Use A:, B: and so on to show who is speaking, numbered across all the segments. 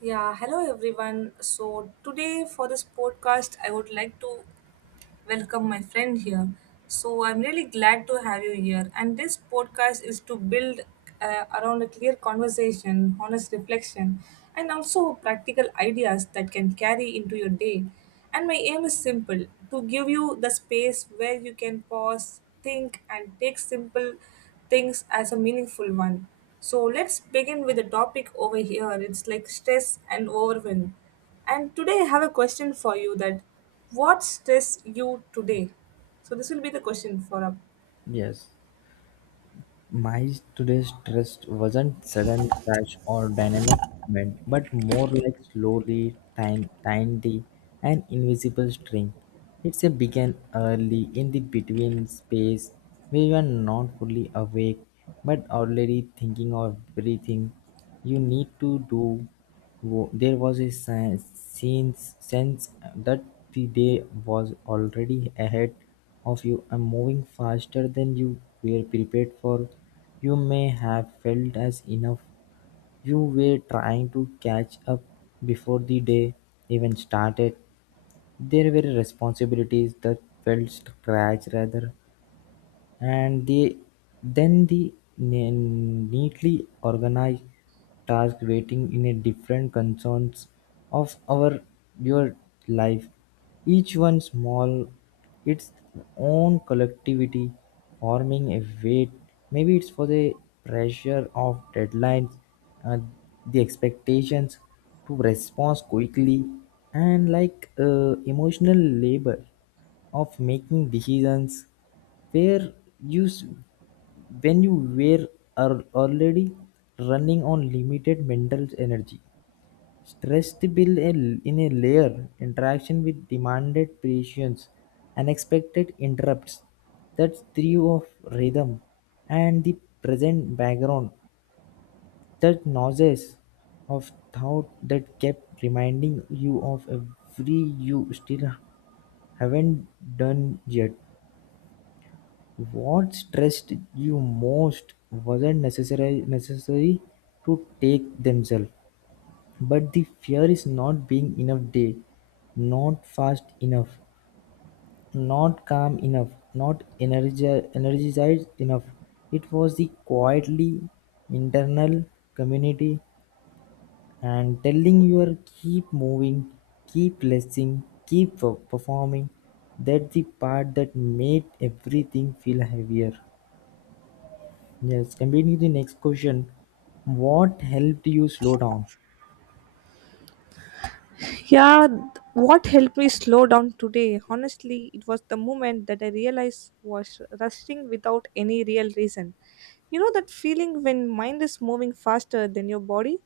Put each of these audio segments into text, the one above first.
A: Yeah, hello everyone. So, today for this podcast, I would like to welcome my friend here. So, I'm really glad to have you here. And this podcast is to build around a clear conversation, honest reflection, and also practical ideas that can carry into your day. And my aim is simple to give you the space where you can pause, think, and take simple things as a meaningful one. So let's begin with the topic over here. It's like stress and overwhelm. And today I have a question for you that what stress you today? So this will be the question for up.
B: Yes, my today's trust wasn't sudden crash or dynamic movement, but more like slowly tiny and invisible string. It's a began early in the between space where you are not fully awake but already thinking of everything you need to do. There was a sense that the day was already ahead of you and moving faster than you were prepared for. You may have felt as enough you were trying to catch up before the day even started. There were responsibilities that felt scratch rather and then the neatly organized task waiting in a different concerns of our your life, each one small, its own collectivity forming a weight. Maybe it's for the pressure of deadlines, uh, the expectations to respond quickly, and like emotional labor of making decisions where use when you were are already running on limited mental energy. Stressed build in a layer interaction with demanded patience, unexpected interrupts, that threw of rhythm, and the present background, that nauseous of thought that kept reminding you of every you still haven't done yet. What stressed you most wasn't necessary to take themselves, but the fear is not being enough day, not fast enough, not calm enough, not energized enough. It was the quietly internal community and telling your keep moving, keep listening, keep performing. That's the part that made everything feel heavier. Yes, combining the next question, what helped you slow down?
A: Yeah, what helped me slow down today? Honestly, it was the moment that I realized was rushing without any real reason. You know that feeling when mind is moving faster than your body?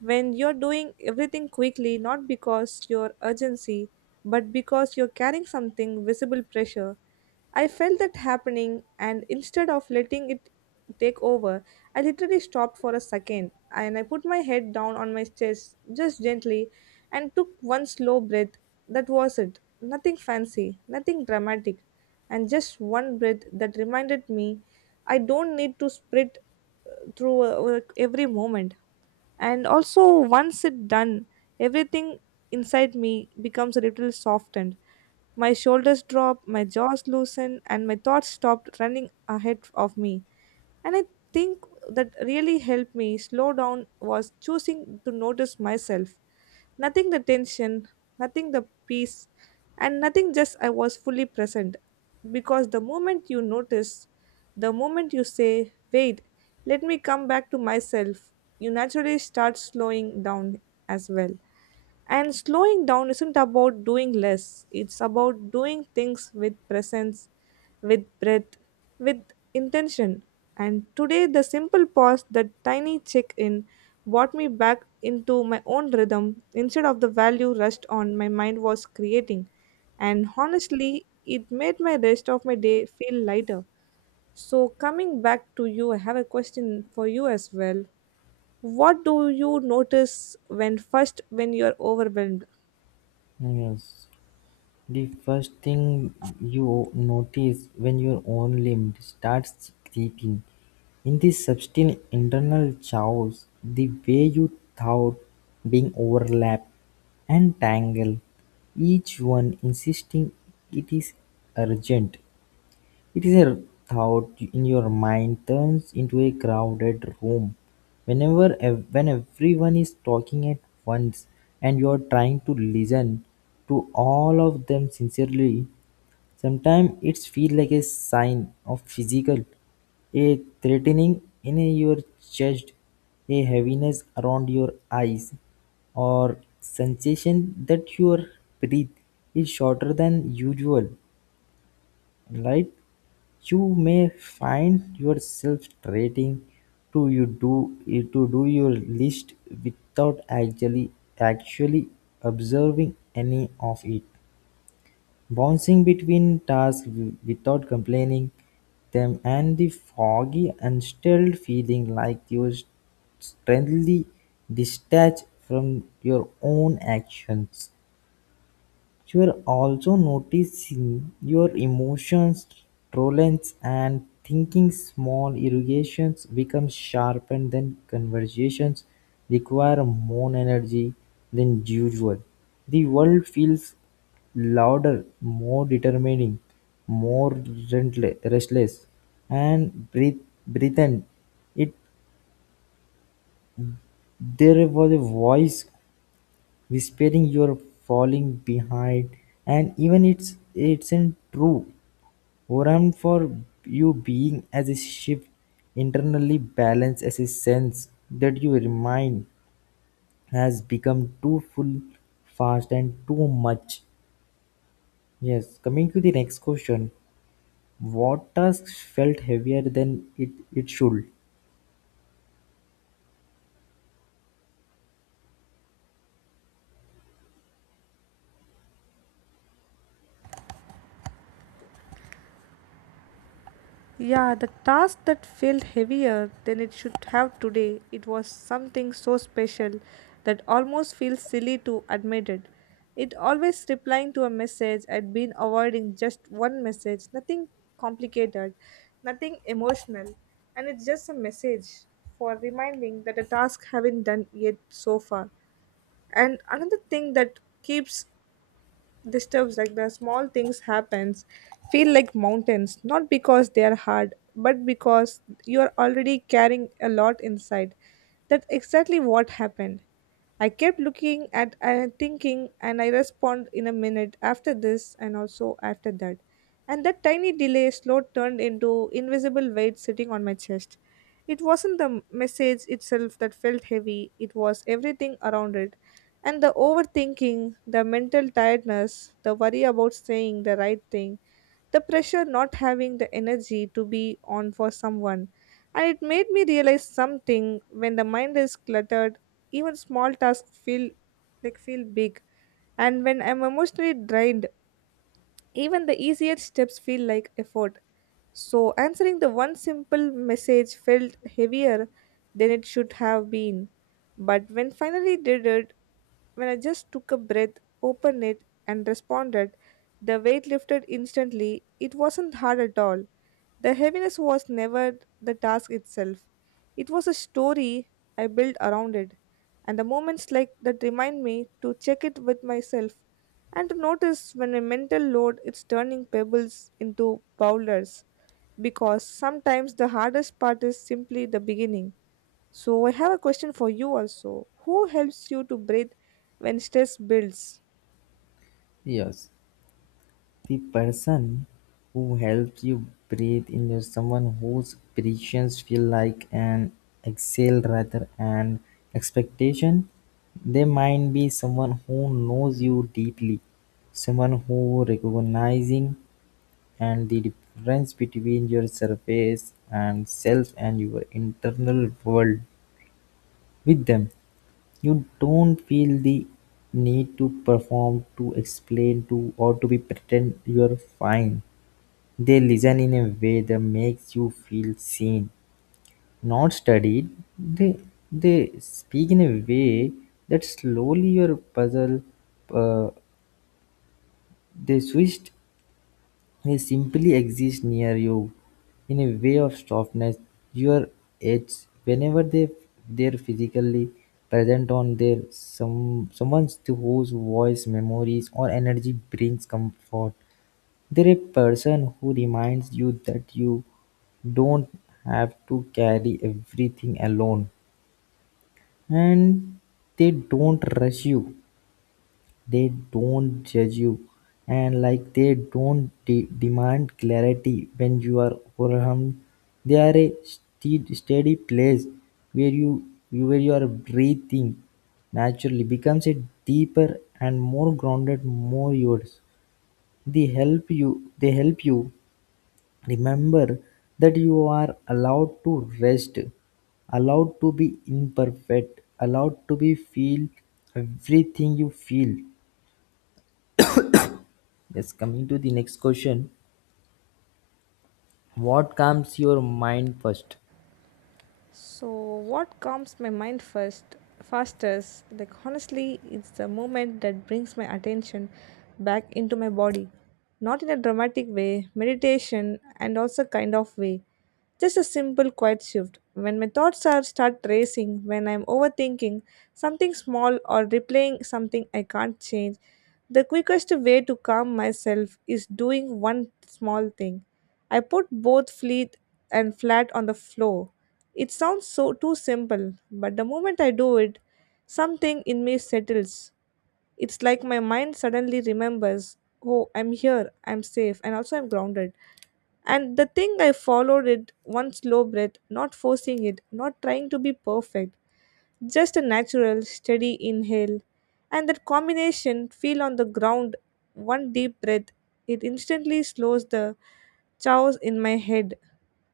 A: When you're doing everything quickly, not because your urgency, but because you're carrying something visible pressure. I felt that happening, and instead of letting it take over, I literally stopped for a second and I put my head down on my chest just gently and took one slow breath. That was it. Nothing fancy, nothing dramatic, and just one breath that reminded me I don't need to sprint through every moment, and also once it done everything inside me becomes a little softened, my shoulders drop, my jaws loosen, and my thoughts stopped running ahead of me. And I think that really helped me slow down was choosing to notice myself. Nothing the tension, nothing the peace, and nothing just I was fully present. Because the moment you notice, the moment you say, wait, let me come back to myself, you naturally start slowing down as well. And slowing down isn't about doing less, it's about doing things with presence, with breath, with intention. And today, the simple pause, that tiny check in, brought me back into my own rhythm instead of the value rushed on my mind was creating. And honestly, it made my rest of my day feel lighter. So, coming back to you, I have a question for you as well. What do you notice when first when you're overwhelmed?
B: Yes, the first thing you notice when your own limb starts creaking. In this subtle internal chaos, the way you thought being overlapped and tangled, each one insisting it is urgent. It is a thought in your mind turns into a crowded room whenever when everyone is talking at once and you are trying to listen to all of them sincerely. Sometimes it feels like a sign of physical, a threatening in your chest, a heaviness around your eyes, or sensation that your breath is shorter than usual. Right, you may find yourself trading to you do to do your list without actually observing any of it, bouncing between tasks without complaining them, and the foggy unsettled feeling like you strangely detached from your own actions. You're also noticing your emotions, tolerance, and thinking small irrigations become sharpened, then conversations require more energy than usual. The world feels louder, more determining, more restless, and breathen. It there was a voice whispering you're falling behind, and even it's in true. Oram for you being as a shift internally balanced as a sense that your mind has become too full, fast and too much. Yes, coming to the next question. What task felt heavier than it should?
A: Yeah, the task that felt heavier than it should have today, it was something so special that almost feels silly to admit it. It always replying to a message, I'd been avoiding just one message, nothing complicated, nothing emotional, and it's just a message for reminding that a task haven't done yet so far. And another thing that keeps disturbs like the small things happens feel like mountains, not because they are hard but because you are already carrying a lot inside. That's exactly what happened. I kept looking at and thinking and I respond in a minute after this and also after that. And that tiny delay slow turned into invisible weight sitting on my chest. It wasn't the message itself that felt heavy, it was everything around it, and the overthinking, the mental tiredness, the worry about saying the right thing, the pressure not having the energy to be on for someone. And it made me realize something when the mind is cluttered, even small tasks feel like feel big. And when I'm emotionally drained, even the easier steps feel like effort. So answering the one simple message felt heavier than it should have been. But when finally did it, when I just took a breath, opened it, and responded, the weight lifted instantly. It wasn't hard at all. The heaviness was never the task itself. It was a story I built around it. And the moments like that remind me to check it with myself and to notice when a mental load is turning pebbles into boulders, because sometimes the hardest part is simply the beginning. So I have a question for you also. Who helps you to breathe when stress builds?
B: Yes. The person who helps you breathe in is someone whose presence feel like an exhale rather an expectation. They might be someone who knows you deeply, someone who recognizing and the difference between your surface and self and your internal world with them. You don't feel the need to perform, to explain, to or to be pretend you're fine. They listen in a way that makes you feel seen, not studied. They they speak in a way that slowly your puzzle. Uh, they switched. They simply exist near you, in a way of softness. Your edge whenever they're physically present on their someone's whose voice, memories, or energy brings comfort. They're a person who reminds you that you don't have to carry everything alone. And they don't rush you, they don't judge you, and like they don't demand clarity when you are overwhelmed. They are a steady place where you are breathing naturally becomes a deeper and more grounded, more yours. They help you remember that you are allowed to rest, allowed to be imperfect, allowed to be feel everything you feel. Yes, coming to the next question. What comes your mind first?
A: So what calms my mind first fastest, like honestly it's the moment that brings my attention back into my body, not in a dramatic way meditation and also kind of way, just a simple quiet shift when my thoughts are start racing, when I'm overthinking something small or replaying something I can't change. The quickest way to calm myself is doing one small thing. I put both fleet and flat on the floor. It sounds so too simple, but the moment I do it, something in me settles. It's like my mind suddenly remembers, oh, I'm here, I'm safe, and also I'm grounded. And the thing I followed it one slow breath, not forcing it, not trying to be perfect, just a natural, steady inhale. And that combination, feel on the ground, one deep breath, it instantly slows the chaos in my head.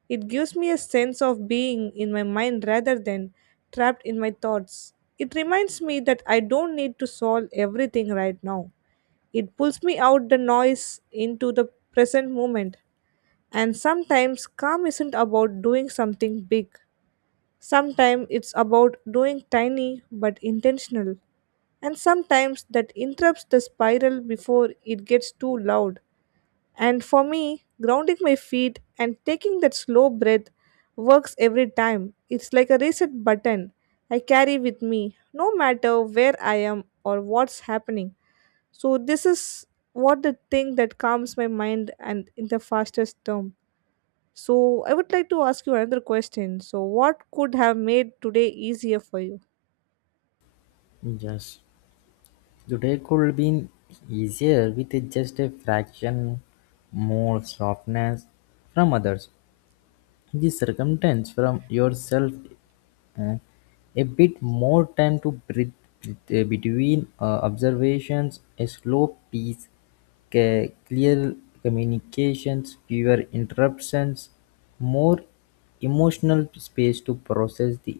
A: It gives me a sense of being in my mind rather than trapped in my thoughts. It reminds me that I don't need to solve everything right now. It pulls me out the noise into the present moment. And sometimes calm isn't about doing something big. Sometimes it's about doing tiny but intentional, and sometimes that interrupts the spiral before it gets too loud. And for me, grounding my feet and taking that slow breath works every time. It's like a reset button I carry with me, no matter where I am or what's happening. So, this is what the thing that calms my mind and in the fastest term. So I would like to ask you another question. So what could have made today easier for you?
B: Yes. Today could have been easier with just a fraction more softness from others. The circumstance from yourself and a bit more time to breathe between observations, a slow pace, clear communications, fewer interruptions, more emotional space to process the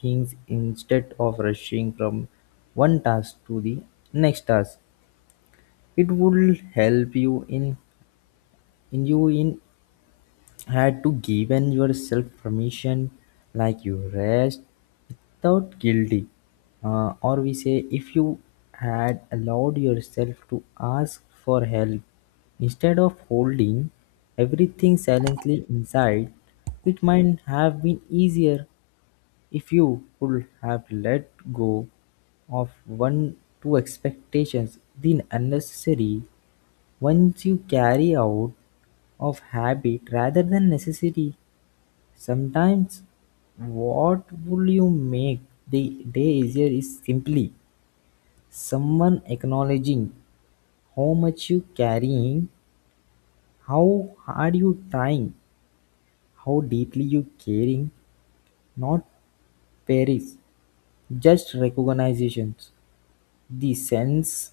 B: things instead of rushing from one task to the next task. It will help you in you in had to given yourself permission like you rest without guilty. Or we say, if you had allowed yourself to ask for help instead of holding everything silently inside, it might have been easier if you could have let go of one two expectations, the unnecessary ones you carry out of habit rather than necessity. Sometimes what will you make the day easier is simply someone acknowledging how much you carrying, how hard you trying, how deeply you caring, not perish, just recognitions, the sense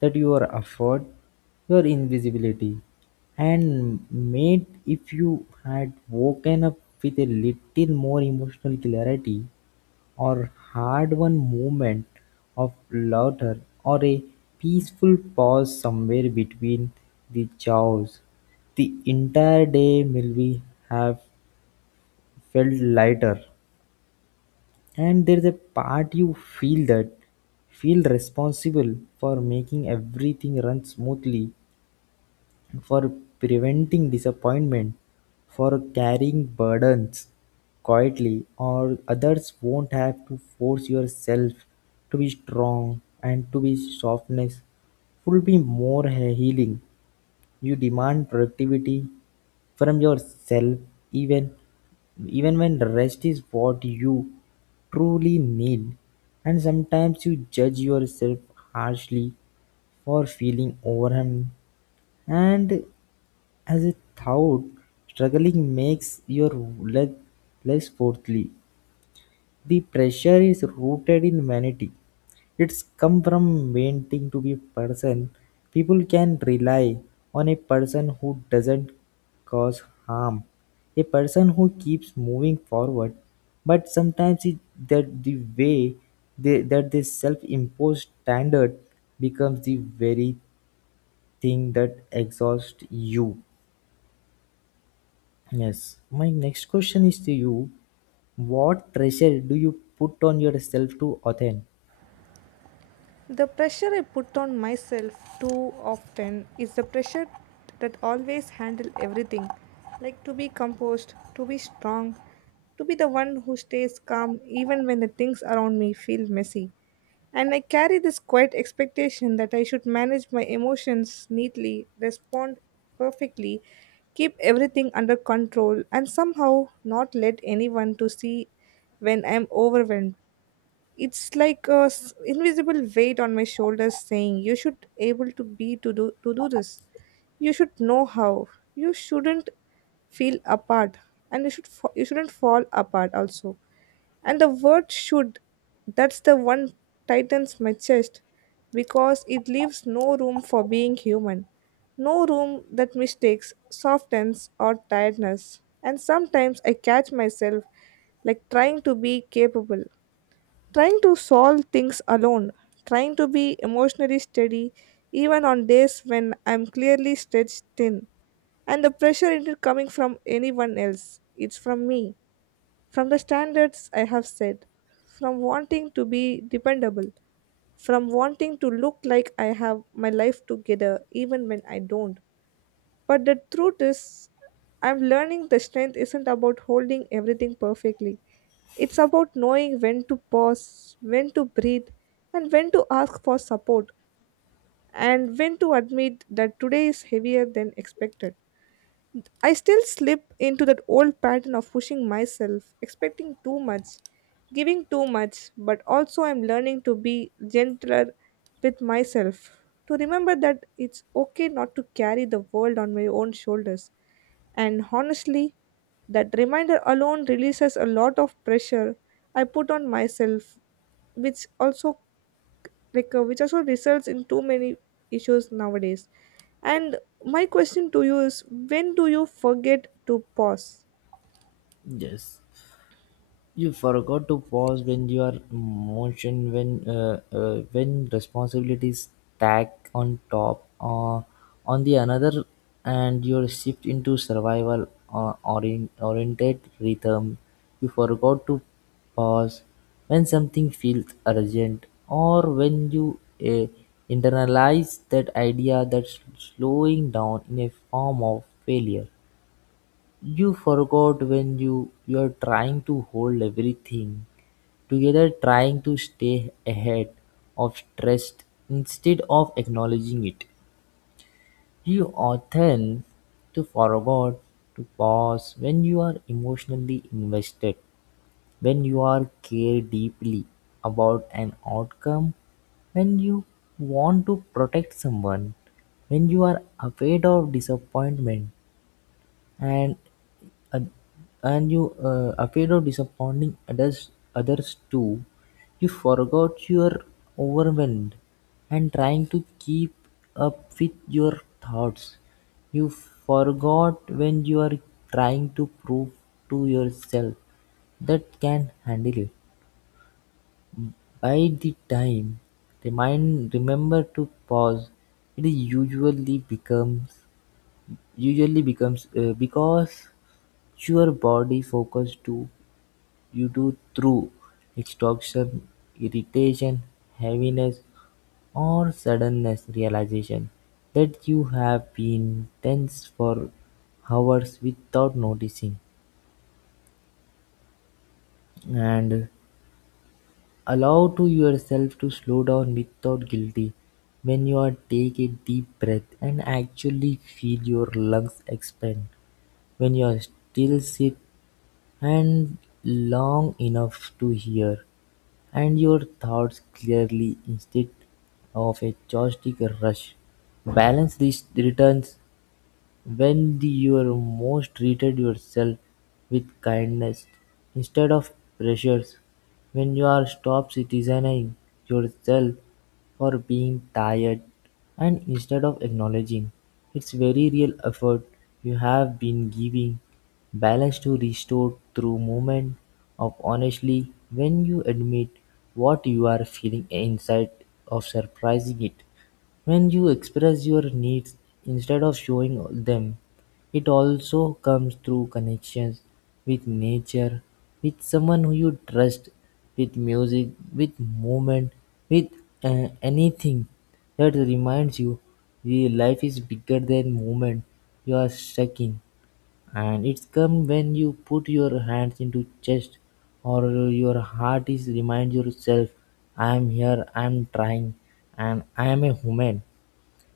B: that your effort, your invisibility, and mate if you had woken up with a little more emotional clarity or had one moment of laughter or a peaceful pause somewhere between the chores. The entire day will be have felt lighter, and there is a part you feel that feel responsible for making everything run smoothly, for preventing disappointment, for carrying burdens quietly, or others won't have to force yourself to be strong and to be softness. Will be more healing. You demand productivity from yourself even even when rest is what you truly need. And sometimes you judge yourself harshly for feeling overwhelmed. And as a thought, struggling makes your leg less forthy. The pressure is rooted in vanity. It's come from wanting to be a person. People can rely on a person who doesn't cause harm. A person who keeps moving forward. But sometimes that the that this self-imposed standard becomes the very thing that exhausts you. Yes, my next question is to you. What pressure do you put on yourself to attain?
A: The pressure I put on myself too often is the pressure that always handle everything, like to be composed, to be strong, to be the one who stays calm even when the things around me feel messy. And I carry this quiet expectation that I should manage my emotions neatly, respond perfectly, keep everything under control, and somehow not let anyone to see when I'm overwhelmed. It's like a invisible weight on my shoulders saying you should able to be to do this. You should know how. You shouldn't feel apart and you should you shouldn't fall apart also. And the word should, that's the one tightens my chest because it leaves no room for being human. No room that mistakes softens or tiredness. And sometimes I catch myself like trying to be capable, trying to solve things alone, trying to be emotionally steady even on days when I'm clearly stretched thin. And the pressure isn't coming from anyone else, it's from me, from the standards I have set, from wanting to be dependable, from wanting to look like I have my life together even when I don't. But the truth is, I'm learning the strength isn't about holding everything perfectly. It's about knowing when to pause, when to breathe, and when to ask for support, and when to admit that today is heavier than expected. I still slip into that old pattern of pushing myself, expecting too much, giving too much, but also I'm learning to be gentler with myself. To remember that it's okay not to carry the world on my own shoulders. And honestly, that reminder alone releases a lot of pressure I put on myself, which also like which also results in too many issues nowadays. And my question to you is when do you forget to pause?
B: Yes. You forgot to pause when you are motion when responsibilities stack on top on the another, and you shift into survival oriented rhythm. You forgot to pause when something feels urgent, or when you uh, internalize that idea that slowing down in a form of failure. You forgot when you are trying to hold everything together, trying to stay ahead of stress instead of acknowledging it. You often to forgot to pause when you are emotionally invested, when you are care deeply about an outcome, when you want to protect someone, when you are afraid of disappointment and and and you afraid of disappointing others, others too. You forgot you're overwhelmed and trying to keep up with your thoughts. You forgot when you are trying to prove to yourself that can handle it. By the time, remind remember to pause. It usually becomes because your body focus to you do through exhaustion, irritation, heaviness, or suddenness realization that you have been tense for hours without noticing, and allow to yourself to slow down without guilty. When you are take a deep breath and actually feel your lungs expand, when you are still sit and long enough to hear and your thoughts clearly instead of a chaotic rush. Balance these returns when you're most treated yourself with kindness instead of pressures, when you are stop citizening yourself for being tired and instead of acknowledging its very real effort you have been giving balance to restore through moment of honestly when you admit what you are feeling inside of surprising it, when you express your needs instead of showing them, it also comes through connections with nature, with someone who you trust, with music, with movement, with anything that reminds you the life is bigger than moment you are stuck in. And it's come when you put your hands into chest or your heart is remind yourself, I am here, I am trying, and I am a human.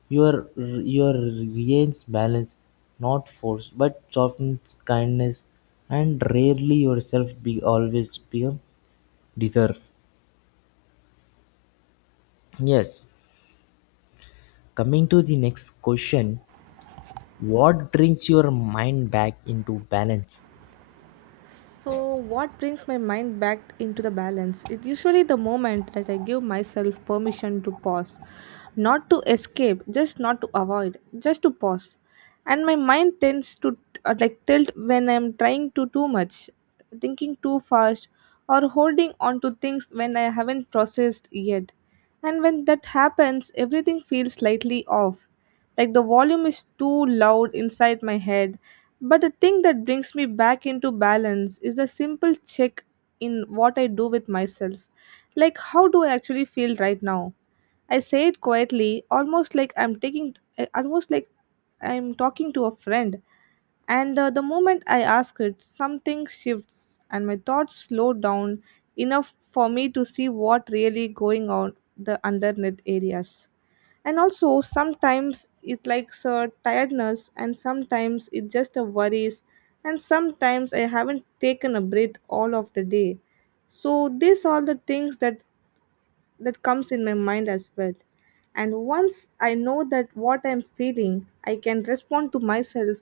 B: Your reigns balance, not force, but softens kindness, and rarely yourself be always become deserve. Yes. Coming to the next question, what brings your mind back into balance?
A: So, what brings my mind back into the balance? It usually the moment that I give myself permission to pause, not to escape, just not to avoid, just to pause. And my mind tends to like tilt when I'm trying to too much, thinking too fast, or holding on to things when I haven't processed yet. And when that happens, everything feels slightly off, like the volume is too loud inside my head. But the thing that brings me back into balance is a simple check in what I do with myself. Like, how do I actually feel right now? I say it quietly, almost like I'm taking, almost like I'm talking to a friend. And the moment I ask it, something shifts and my thoughts slow down enough for me to see what really going on the underneath areas. And also sometimes it likes a tiredness, and sometimes it just a worries, and sometimes I haven't taken a breath all of the day. So these are the things that comes in my mind as well. And once I know that what I'm feeling, I can respond to myself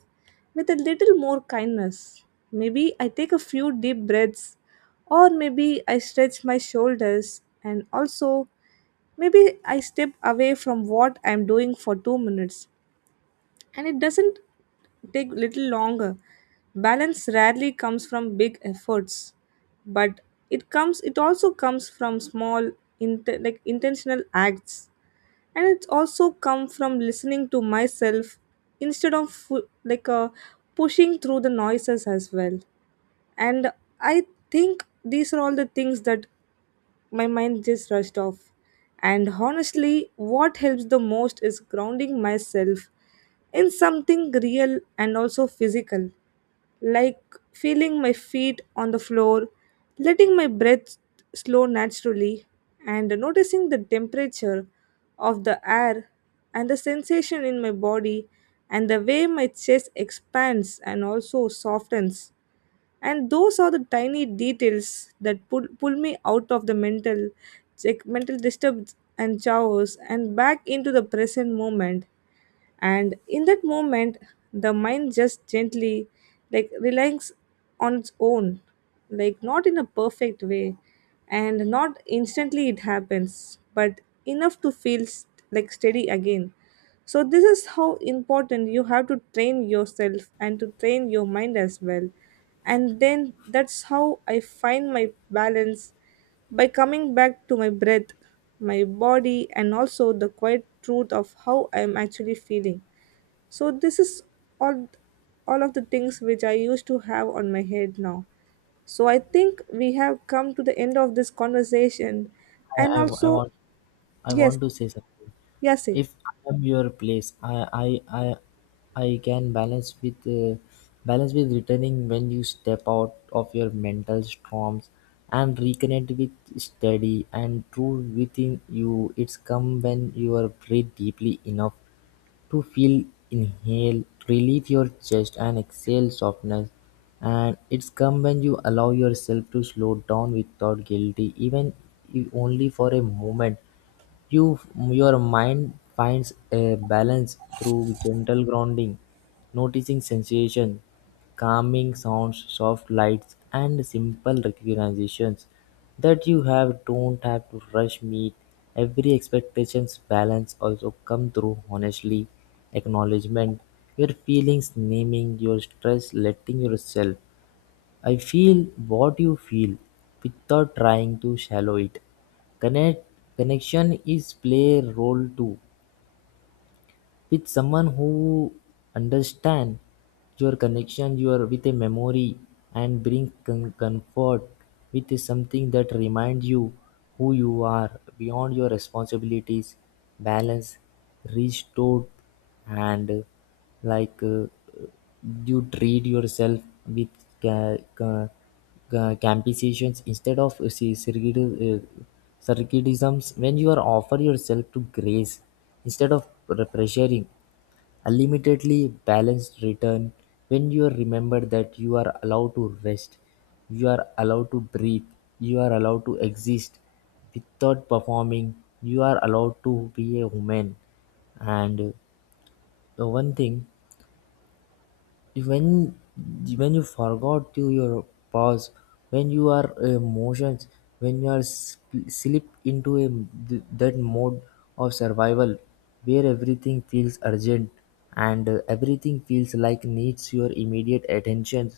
A: with a little more kindness. Maybe I take a few deep breaths, or maybe I stretch my shoulders, and also maybe I step away from what I'm doing for 2 minutes, and it doesn't take little longer. Balance rarely comes from big efforts, but it comes, it also comes from small int like intentional acts, and it's also come from listening to myself instead of pushing through the noises as well. And I think these are all the things that my mind just rushed off. And honestly, what helps the most is grounding myself in something real and also physical, like feeling my feet on the floor, letting my breath slow naturally, and noticing the temperature of the air and the sensation in my body and the way my chest expands and also softens. And those are the tiny details that pull me out of the mental like mental disturbance and chaos and back into the present moment. And in that moment the mind just gently like relaxes on its own, like not in a perfect way and not instantly it happens, but enough to feel like steady again. So this is how important you have to train yourself and to train your mind as well. And then that's how I find my balance, by coming back to my breath, my body, and also the quiet truth of how I am actually feeling. So this is all all of the things which I used to have on my head now. So I think we have come to the end of this conversation. And
B: I, I, I
A: also,
B: want I
A: yes,
B: want to say something.
A: yes, eh.
B: If I am your place, I, I can balance with returning when you step out of your mental storms and reconnect with study and true within you. It's come when you are breathe deeply enough to feel inhale, relieve your chest and exhale softness. And it's come when you allow yourself to slow down without guilty, even if only for a moment. Your mind finds a balance through gentle grounding, noticing sensation. Calming sounds, soft lights, and simple recognitions that you have don't have to rush meet every expectations balance also come through honestly acknowledgement your feelings naming your stress letting yourself I feel what you feel without trying to shallow it. connect Connection is play role too, with someone who understand your connection your with a memory and bring comfort with something that reminds you who you are beyond your responsibilities. Balance restored and like uh, you treat yourself with campisations instead of circadisms when you are offer yourself to grace instead of pressuring. Unlimitedly balanced return when you remember that you are allowed to rest, you are allowed to breathe, you are allowed to exist without performing, you are allowed to be a woman. And one thing, when when you forgot to your pause when you are emotions when you are slipped into that mode of survival where everything feels urgent and everything feels like needs your immediate attention.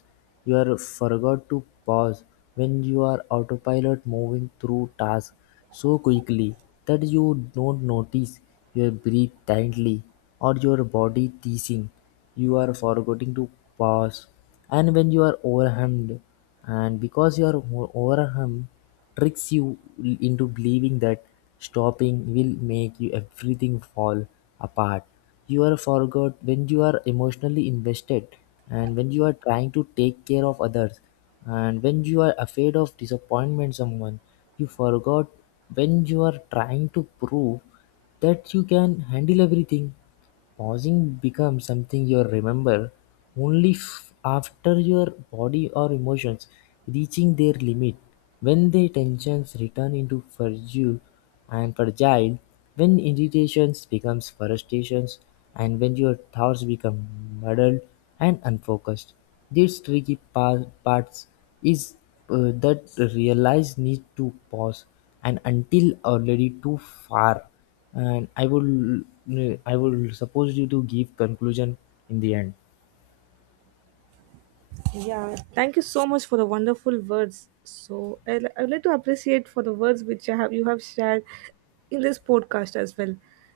B: You are forgot to pause when you are autopilot moving through tasks so quickly that you don't notice your breathe tightly or your body teasing. You are forgetting to pause, and when you are overwhelmed and because you are overwhelmed tricks you into believing that stopping will make you everything fall apart. You are forgot when you are emotionally invested, and when you are trying to take care of others, and when you are afraid of disappointment someone. You forgot when you are trying to prove that you can handle everything. Pausing becomes something you remember only after your body or emotions reaching their limit, when the tensions return into fragile and fragile, when irritations becomes frustrations, and when your thoughts become muddled and unfocused. This tricky parts is that realize need to pause and until already too far, and I will suppose you to give conclusion in the end.
A: Yeah, thank you so much for the wonderful words. So I would like to appreciate for the words which I have you have shared in this podcast as well.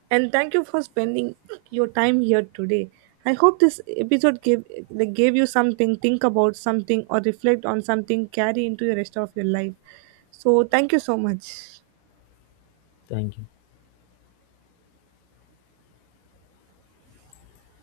A: And thank you for spending your time here today. I hope this episode gave like gave you something, think about something or reflect on something, carry into the rest of your life. So thank you so much.
B: Thank you.